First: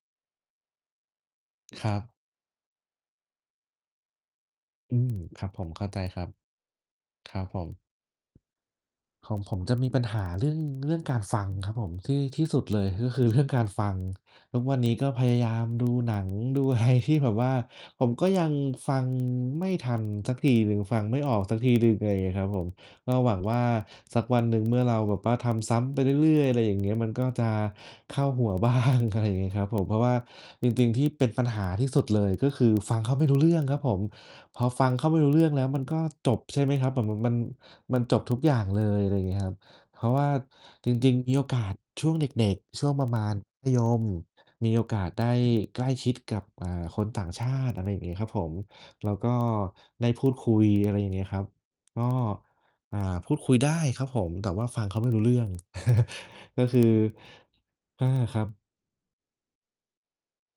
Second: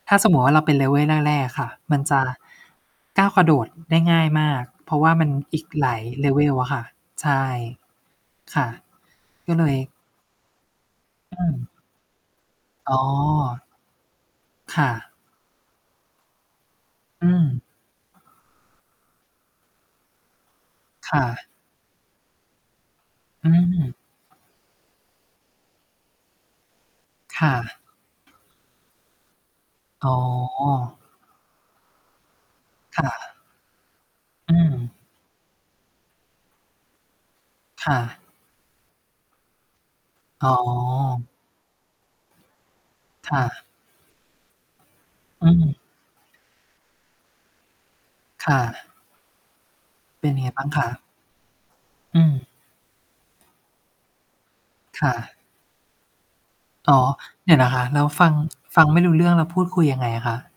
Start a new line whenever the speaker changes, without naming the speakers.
ถ้าสมมติว่าเราเป็น level แรก ๆ อะค่ะ
คร
ม
ั
ัน
บ
จะ ก้าวกระโดดได้ง่ายมาก เพ
อ
ร
ื
าะว
ม
่า มัน
ครับ
อ
ผ
ีก
ม เข้
ห
า
ล
ใ
า
จ
ย
ครับ
level อะค่ะ ใช
ครั
่
บผม t
ค่ะ
ของ
ก
ผ
็
ม
เล
จะ
ย
มีปัญหาเรื่อง เรื่องการฟ
อ
ั
ื
ง
ม
ครับผม ที่ ที่สุุดเลย
อ๋
ก็คือเรื่องก
อ
ารฟัง ทุกว
ค
ัน
่
นี้ก็
ะ
พยายามดูหนังดู อะไร ที่
อื
แบบว่า
ม
ผมก็ยังฟังไม่ทันสักทีหนึ่ง ฟัง
ค
ไม
่
่ออก
ะ
สักทีหนึ่ง อะไรอย่างเงี้ยครับผม ก็หวัง
อื
ว่า
ม
สักวันหนึ่ง เมื่อเราแบบว่าทำซ้ำไปเรื่อย ๆ อะไรอย่างเงี้ย มันก็
ค
จะ
่ะ
เข้าหัว บ้าง อะไรอย่างงี้ครับผม เพราะ
อ
ว
๋อ
่าจริง ๆ ที่เป็นปัญหาที่สุดเลย ก็คือฟั
ค
ง
่
เข
ะ
าไม่รู้เรื่องครับผม
อื
พอ
ม
ฟังเขาไม่รู้เรื่องแล้ว มันก็จบ ใช่ไหมครับ แบบ แบบมัน
ค่
มันจบ
ะ
ทุกอย่างเลย อะไรอย่างเงี้ยครับ เพราะว่า
อ๋
จริง ๆ ม
อ
ีโอกาสช่วงเด็ก ๆ ช่วงประมา
ค
ณ
่
ม
ะ
ัธยม มีโอกาสได้
อือ
ใกล้ชิดกับ อ่า คนต่างชาติ อะไรอย่างงี้ครับผ
ค
ม
่ะ
แล้วก็ได้พ
เป
ู
็น
ด
ยังไ
ค
ง
ุ
บ้
ย
างคะ?
อะไรอย่างเงี้ยครับ ก็
อืม
อ่า พูดคุยได้ครับผม แต่ว่าฟังเขา
ค
ไม่
่
รู้เรื่
ะ
อง ก็คือ
อ๋อ เดี๋ยวนะคะ แล
อ
้ว
า
ฟัง
ครับ
ฟังไม่รู้เรื่อง แล้วพูดคุยยังไงอะคะ?